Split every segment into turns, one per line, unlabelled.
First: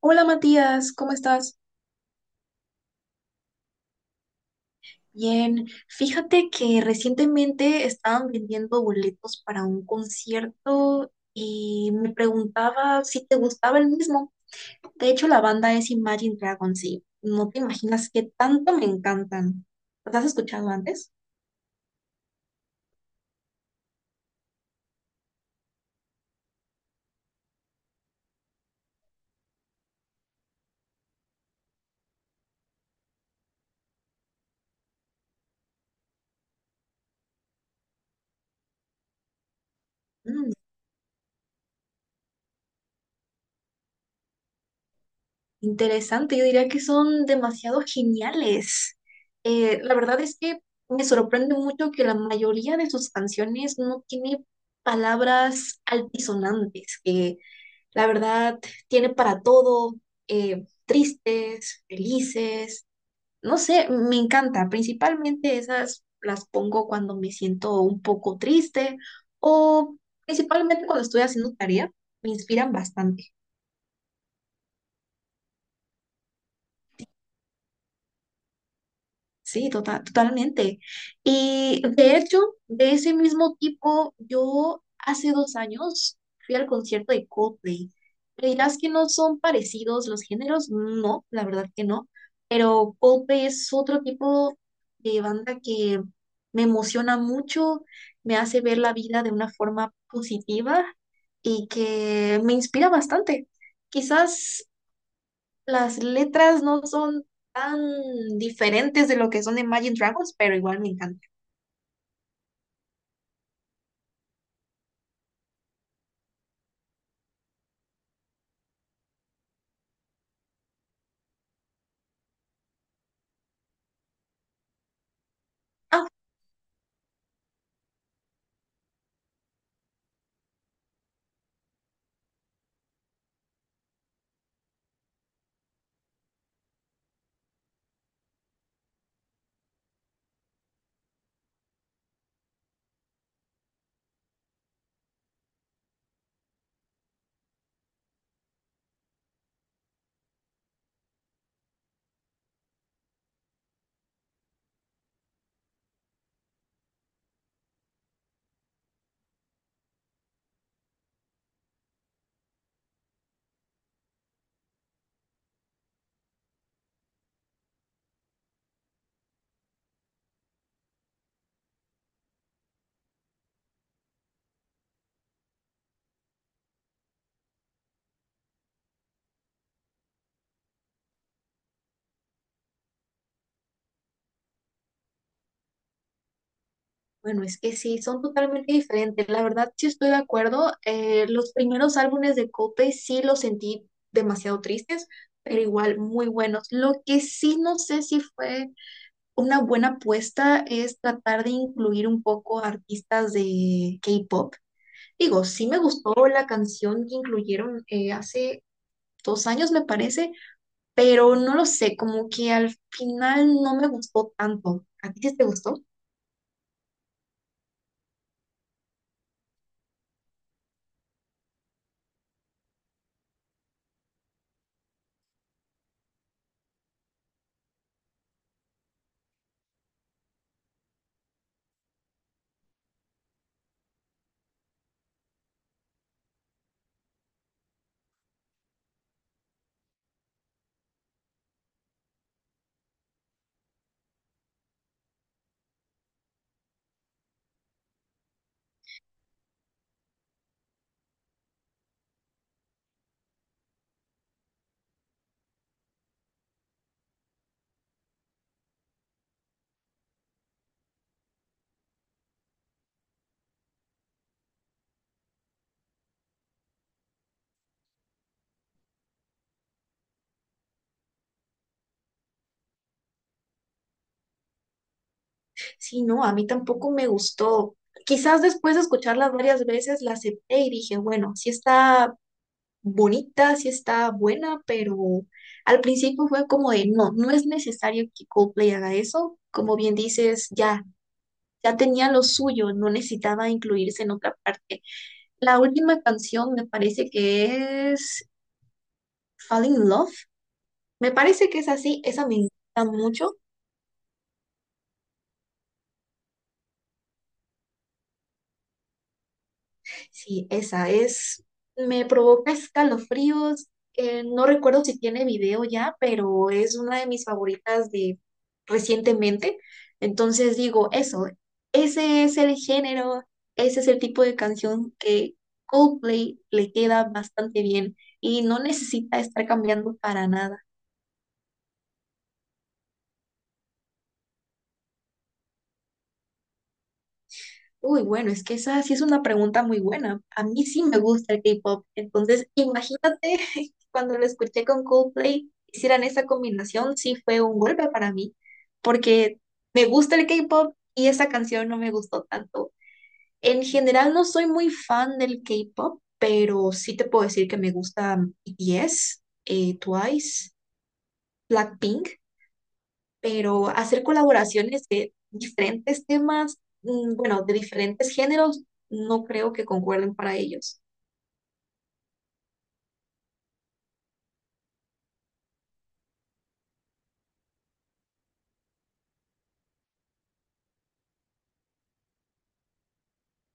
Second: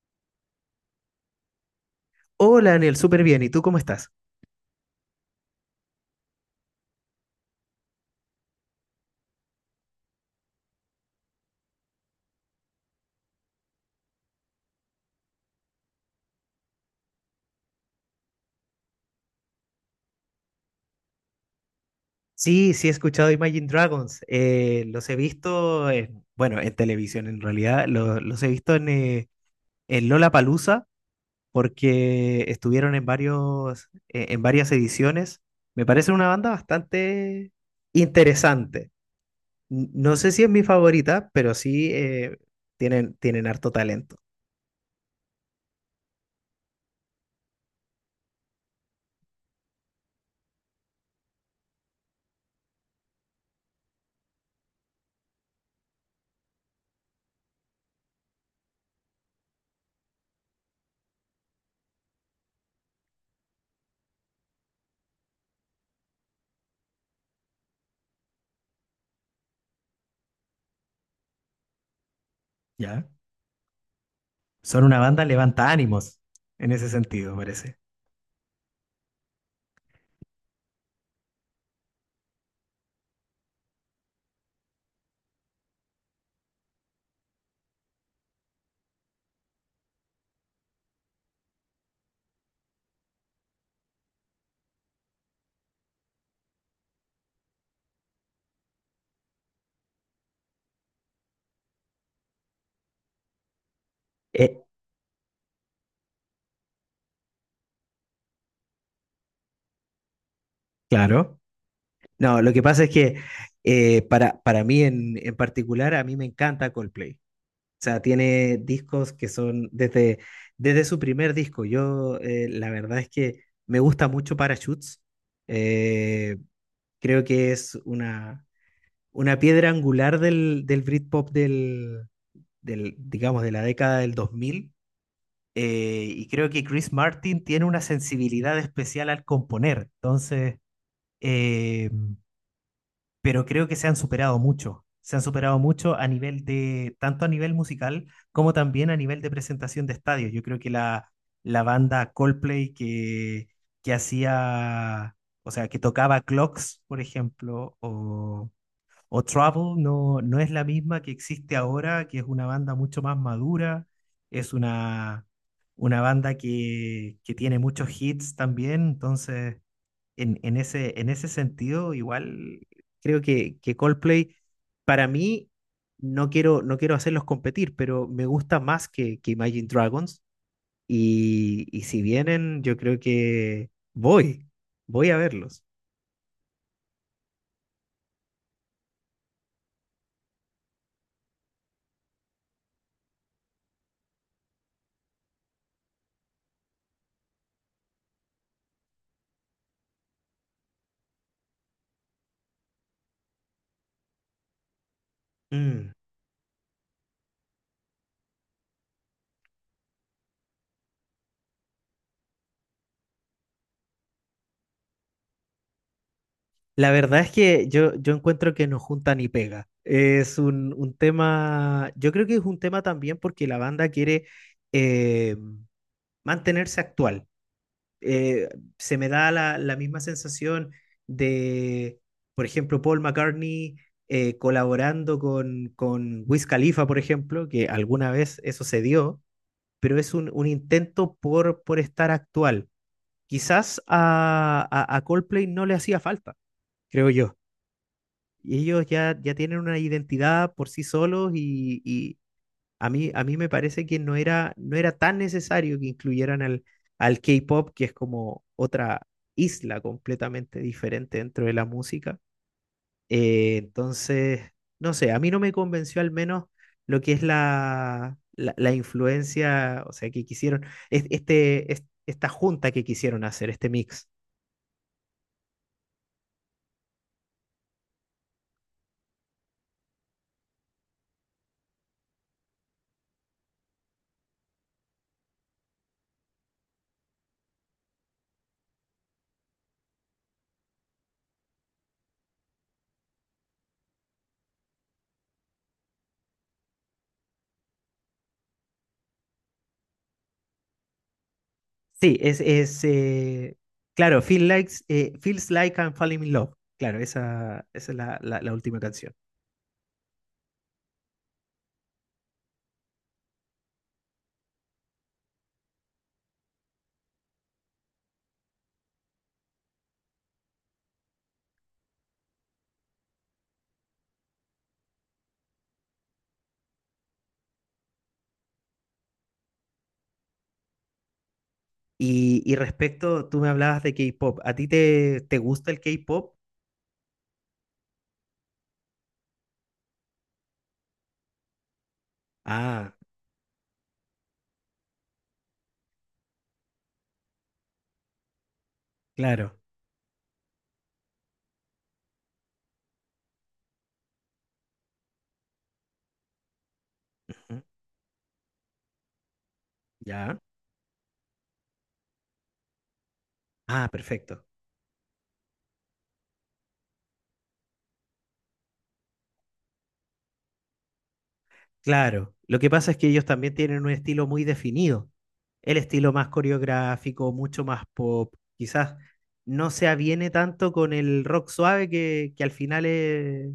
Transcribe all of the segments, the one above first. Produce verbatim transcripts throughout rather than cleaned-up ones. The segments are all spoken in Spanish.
Hola Matías, ¿cómo estás?
Hola, Daniel, súper bien. ¿Y tú cómo estás?
Bien, fíjate que recientemente estaban vendiendo boletos para un concierto y me preguntaba si te gustaba el mismo. De hecho, la banda es Imagine Dragons y no te imaginas qué tanto me encantan. ¿Los has escuchado antes?
Sí, sí he escuchado Imagine Dragons. Eh, los he visto, en- bueno, en televisión en realidad. Lo- los he visto en, eh, en Lollapalooza porque estuvieron en varios, eh, en varias ediciones. Me parece una banda bastante interesante. N- No sé si es
Mm.
mi favorita, pero sí eh, tienen, tienen harto talento.
Interesante, yo diría que son demasiado geniales. Eh, la verdad es que me sorprende mucho que la mayoría de sus canciones no tiene palabras altisonantes, que la verdad, tiene para todo, eh, tristes, felices, no sé, me encanta. Principalmente esas las pongo cuando me siento un poco triste o principalmente cuando estoy haciendo tarea, me inspiran
¿Ya?
bastante.
Son una banda levanta ánimos, en ese sentido, parece.
Sí, tota- totalmente. Y de hecho, de ese mismo tipo, yo hace dos años fui al concierto de Coldplay. Me dirás que no son parecidos los géneros, no, la verdad que no, pero Coldplay es otro tipo de banda que me emociona mucho, me hace ver la vida de una forma positiva y que me inspira bastante.
Eh,
Quizás las letras no son tan diferentes de lo que son de Imagine Dragons, pero igual me encanta.
claro. No, lo que pasa es que eh, para, para mí en, en particular, a mí me encanta Coldplay. O sea, tiene discos que son desde, desde su primer disco. Yo, eh, la verdad es que me gusta mucho Parachutes.
Ah,
Eh, Creo que es una, una piedra angular del, del Britpop del, del, digamos, de la década del dos mil. Eh, y creo que Chris Martin tiene una sensibilidad especial al componer. Entonces, eh, pero creo que se han superado mucho. Se han superado mucho a nivel de, tanto a nivel musical como también a nivel de presentación de estadios. Yo creo que la, la banda Coldplay que, que hacía, o sea, que tocaba Clocks, por ejemplo, o o Trouble no, no es la misma que existe ahora, que es una banda mucho más madura, es una, una banda que, que tiene muchos hits también, entonces en, en ese, en ese sentido igual creo que, que Coldplay, para mí, no quiero, no quiero hacerlos competir, pero me gusta más que, que Imagine Dragons, y, y si vienen yo creo que voy, voy a verlos.
bueno, es que sí, son totalmente diferentes. La verdad, sí estoy de acuerdo. Eh, los primeros álbumes de Coldplay sí los sentí demasiado tristes, pero igual muy buenos. Lo que sí no sé si fue una buena apuesta es tratar de incluir un poco artistas de K-pop. Digo, sí me
Mm.
gustó la canción que incluyeron eh, hace dos años, me parece, pero no lo sé, como que al final no me gustó tanto. ¿A ti sí te gustó?
La verdad es que yo, yo encuentro que no junta ni pega. Es un, un tema, yo creo que es un tema también porque la banda quiere eh, mantenerse actual. Eh, Se me da la, la misma sensación de, por ejemplo, Paul McCartney eh, colaborando con, con Wiz Khalifa, por ejemplo, que alguna vez eso se dio, pero es un, un intento por, por estar actual. Quizás a, a a Coldplay no le hacía falta, creo yo, y ellos ya, ya tienen una identidad por sí solos, y, y a mí, a mí me parece que no era, no era tan necesario que incluyeran al, al K-pop, que es como otra isla completamente diferente dentro de la música. Eh, entonces, no sé, a mí no me convenció al menos lo que es la, la, la influencia, o sea, que quisieron, es- este, es- esta junta que quisieron hacer, este mix.
Sí, no, a mí tampoco me gustó. Quizás después de escucharla varias veces la acepté y dije, bueno, sí está bonita, sí está buena, pero al principio fue como de, no, no es necesario que Coldplay haga eso. Como bien dices, ya, ya tenía lo suyo, no necesitaba incluirse en otra parte. La última canción me parece que es Falling in Love. Me parece que es así,
Sí,
esa me
es, es
encanta mucho.
eh, claro, Feel Likes, eh, Feels Like I'm Falling in Love. Claro, esa, esa es la, la- la última canción.
Sí, esa es, me provoca escalofríos. Eh, no recuerdo si tiene video ya, pero es una de mis favoritas de recientemente. Entonces digo, eso, ese es el género, ese es el tipo de canción que Coldplay le queda bastante bien y no necesita estar cambiando para nada.
Y, y respecto, tú me hablabas de K-pop. ¿A ti te, te gusta el K-pop?
Uy, bueno, es que esa sí es una pregunta muy buena. A mí sí me gusta el K-pop. Entonces,
Ah,
imagínate cuando lo escuché con Coldplay, hicieran esa combinación, sí fue un golpe para mí, porque
claro.
me gusta el K-pop y esa canción no me gustó tanto. En general, no soy muy fan del K-pop, pero sí te puedo decir que
Ujú.
me gusta B T S, eh,
Ya.
Twice, Blackpink, pero
Ah,
hacer
perfecto.
colaboraciones de diferentes temas, mm, bueno, de diferentes géneros, no creo que concuerden para ellos.
Claro. Lo que pasa es que ellos también tienen un estilo muy definido. El estilo más coreográfico, mucho más pop. Quizás no se aviene tanto con el rock suave que, que al final es.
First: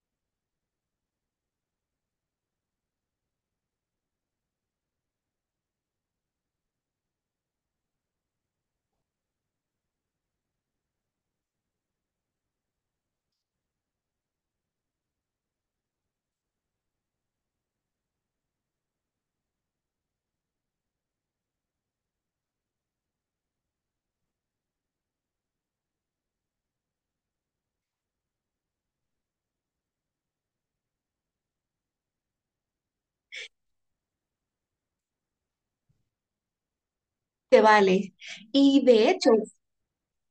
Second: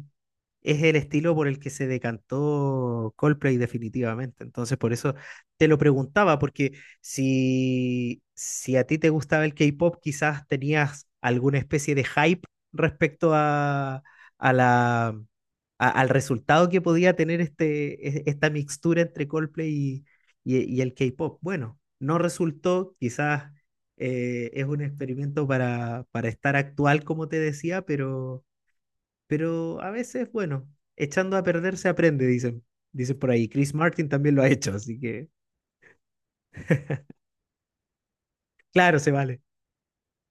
es el estilo por el que se decantó Coldplay definitivamente. Entonces, por eso te lo preguntaba, porque si, si a ti te gustaba el K-pop, quizás tenías alguna especie de hype respecto a, a la, a- al resultado que podía tener este, e- esta mixtura entre Coldplay y, y- y el K-pop. Bueno, no resultó, quizás eh, es un experimento para, para estar actual, como te decía, pero pero a veces, bueno, echando a perder se aprende, dicen. Dicen por ahí. Chris Martin también lo ha hecho, así que
Se vale. Y
claro, se
de hecho,
vale.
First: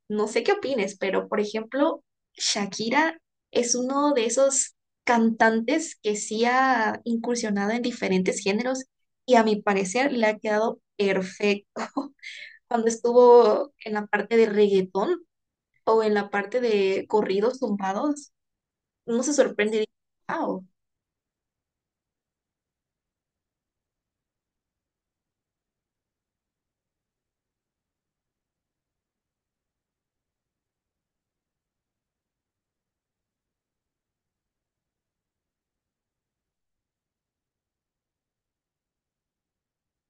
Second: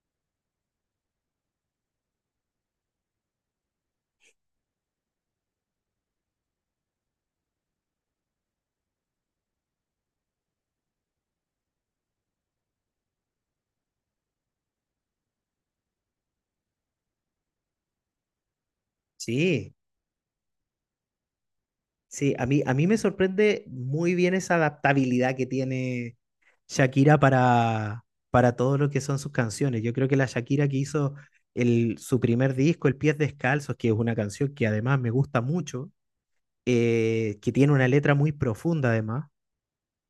no sé qué opines, pero por ejemplo, Shakira es uno de esos cantantes que sí ha incursionado en diferentes géneros y a mi parecer le ha quedado perfecto. Cuando estuvo en la parte de reggaetón o en la parte de corridos tumbados, uno se
Sí,
sorprende y dice, wow.
sí, a mí, a mí me sorprende muy bien esa adaptabilidad que tiene Shakira para, para todo lo que son sus canciones. Yo creo que la Shakira que hizo el, su primer disco, El Pies Descalzos, que es una canción que además me gusta mucho, eh, que tiene una letra muy profunda además,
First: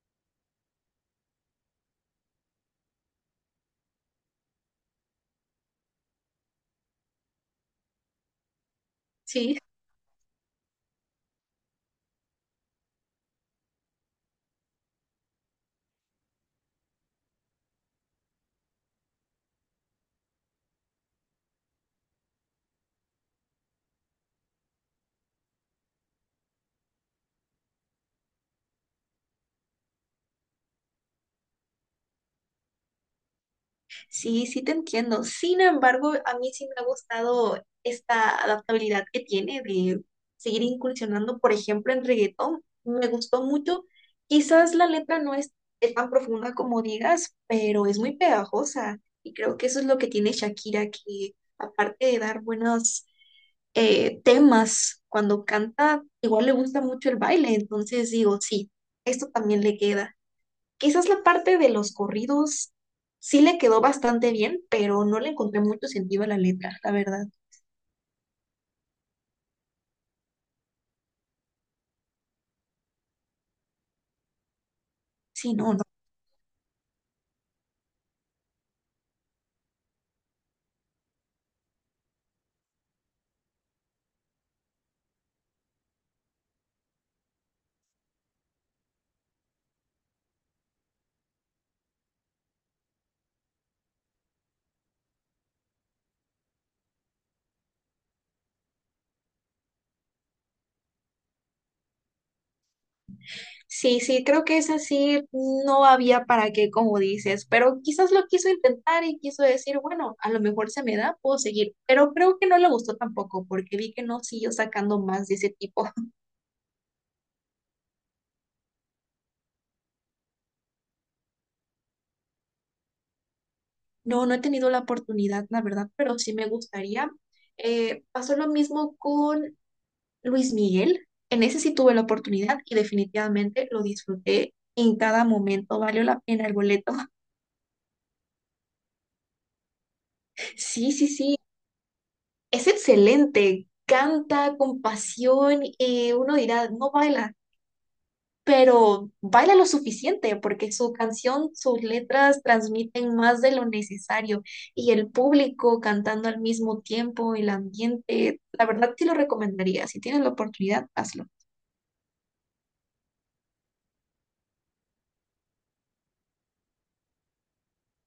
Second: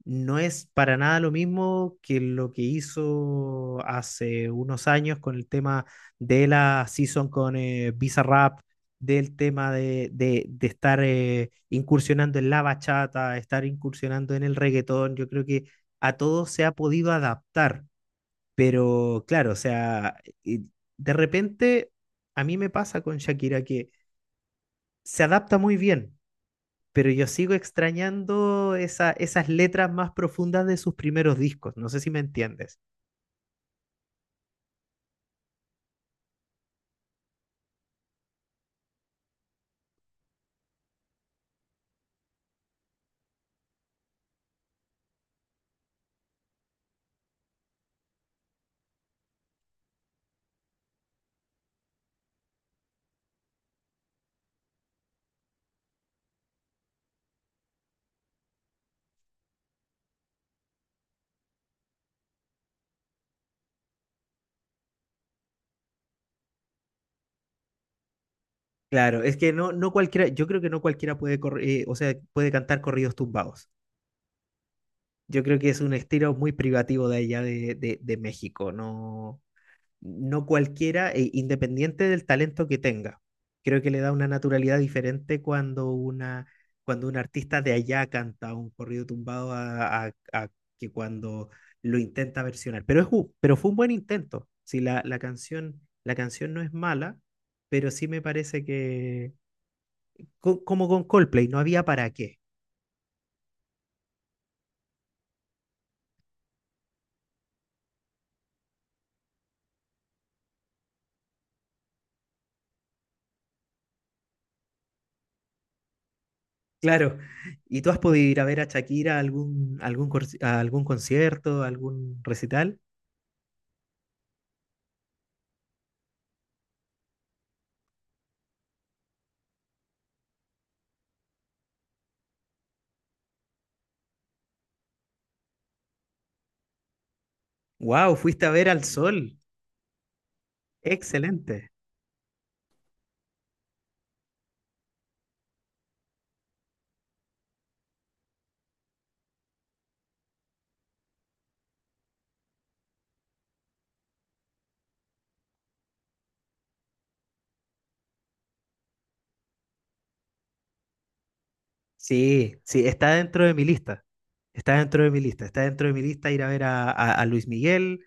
no es para nada lo mismo que lo que hizo hace unos años con el tema de la season con eh, Bizarrap, del
Sí,
tema de, de, de estar eh, incursionando en la bachata, estar incursionando en el reggaetón. Yo creo que a todo se ha podido adaptar, pero claro, o sea, y de repente a mí me pasa con Shakira que se adapta muy bien, pero yo sigo extrañando esa, esas letras más profundas de sus primeros discos, no sé si me entiendes.
sí, sí te entiendo. Sin embargo, a mí sí me ha gustado esta adaptabilidad que tiene de seguir incursionando, por ejemplo, en reggaetón. Me gustó mucho. Quizás la letra no es, es tan profunda como digas, pero es muy pegajosa. Y creo que eso es lo que tiene Shakira, que aparte de dar buenos eh, temas cuando canta, igual le gusta mucho el baile. Entonces digo, sí, esto también le queda. Quizás la parte de los corridos sí le quedó bastante bien, pero no le encontré mucho sentido a la letra, la verdad.
Claro, es que no, no cualquiera, yo creo que no cualquiera puede, corri- eh, o sea, puede cantar corridos tumbados. Yo
Sí,
creo que
no,
es
no.
un estilo muy privativo de allá de, de, de México, no, no cualquiera, e independiente del talento que tenga. Creo que le da una naturalidad diferente cuando una, cuando un artista de allá canta un corrido tumbado a, a- a que cuando lo intenta versionar. Pero, es, un- pero fue un buen intento. Si la, la canción, la canción no es mala, pero sí me parece que, co- como con Coldplay, no había para qué.
Sí, sí, creo que es así, no había para qué, como dices, pero quizás lo quiso intentar y quiso decir, bueno, a lo mejor se me da, puedo seguir, pero creo que no le gustó tampoco, porque vi que no siguió sacando más de ese tipo.
Claro. ¿Y tú has podido ir a ver a Shakira a algún, algún, cor- a algún concierto, a algún recital?
No, no he tenido la oportunidad, la verdad, pero sí me gustaría. Eh, pasó lo mismo con Luis Miguel, en ese sí tuve la oportunidad y definitivamente lo disfruté en cada momento, valió la pena el boleto.
¡Wow! Fuiste a ver al sol.
Sí, sí, sí,
Excelente.
es excelente, canta con pasión y uno dirá, no baila, pero baila lo suficiente porque su canción, sus letras transmiten más de lo necesario y el público cantando al mismo tiempo, el ambiente, la verdad sí lo recomendaría, si tienes la oportunidad, hazlo.
Sí, sí, está dentro de mi lista. Está dentro de mi lista. Está dentro de mi lista ir a ver a, a- a Luis Miguel.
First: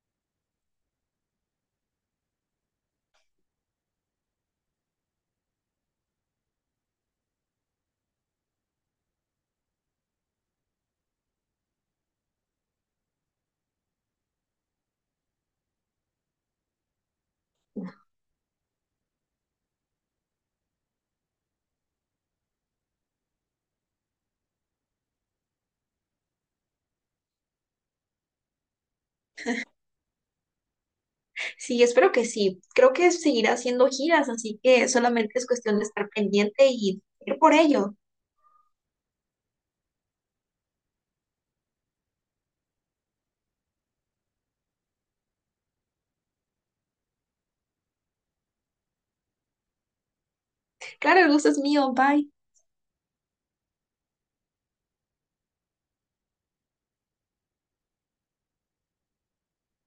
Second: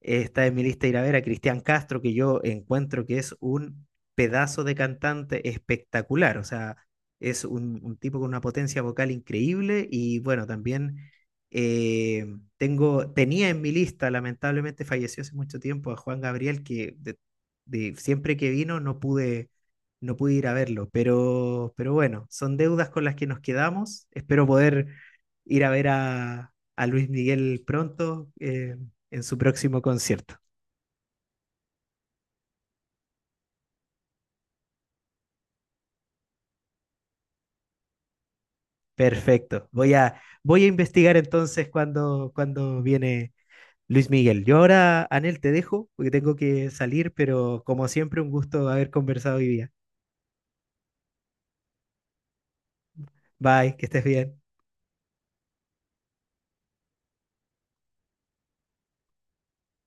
Eh, Está en mi lista ir a ver a Cristian Castro, que yo encuentro que es un pedazo de cantante espectacular. O sea, es un, un tipo con una potencia vocal increíble. Y bueno, también eh, tengo, tenía en mi lista, lamentablemente falleció hace mucho tiempo, a Juan Gabriel, que de- de- siempre que vino no pude, no pude, ir a verlo. Pero, pero bueno, son deudas con las que nos quedamos. Espero poder ir a ver a, a Luis Miguel pronto, eh, en su próximo concierto.
Sí, espero que sí. Creo que seguirá haciendo giras, así que solamente es cuestión de estar pendiente y ir por ello.
Perfecto. Voy a, voy a investigar entonces cuando, cuando viene Luis Miguel. Yo ahora, Anel, te dejo porque tengo que salir, pero como siempre, un gusto haber conversado hoy día.
Claro, el gusto es mío. Bye.
Bye, que estés bien.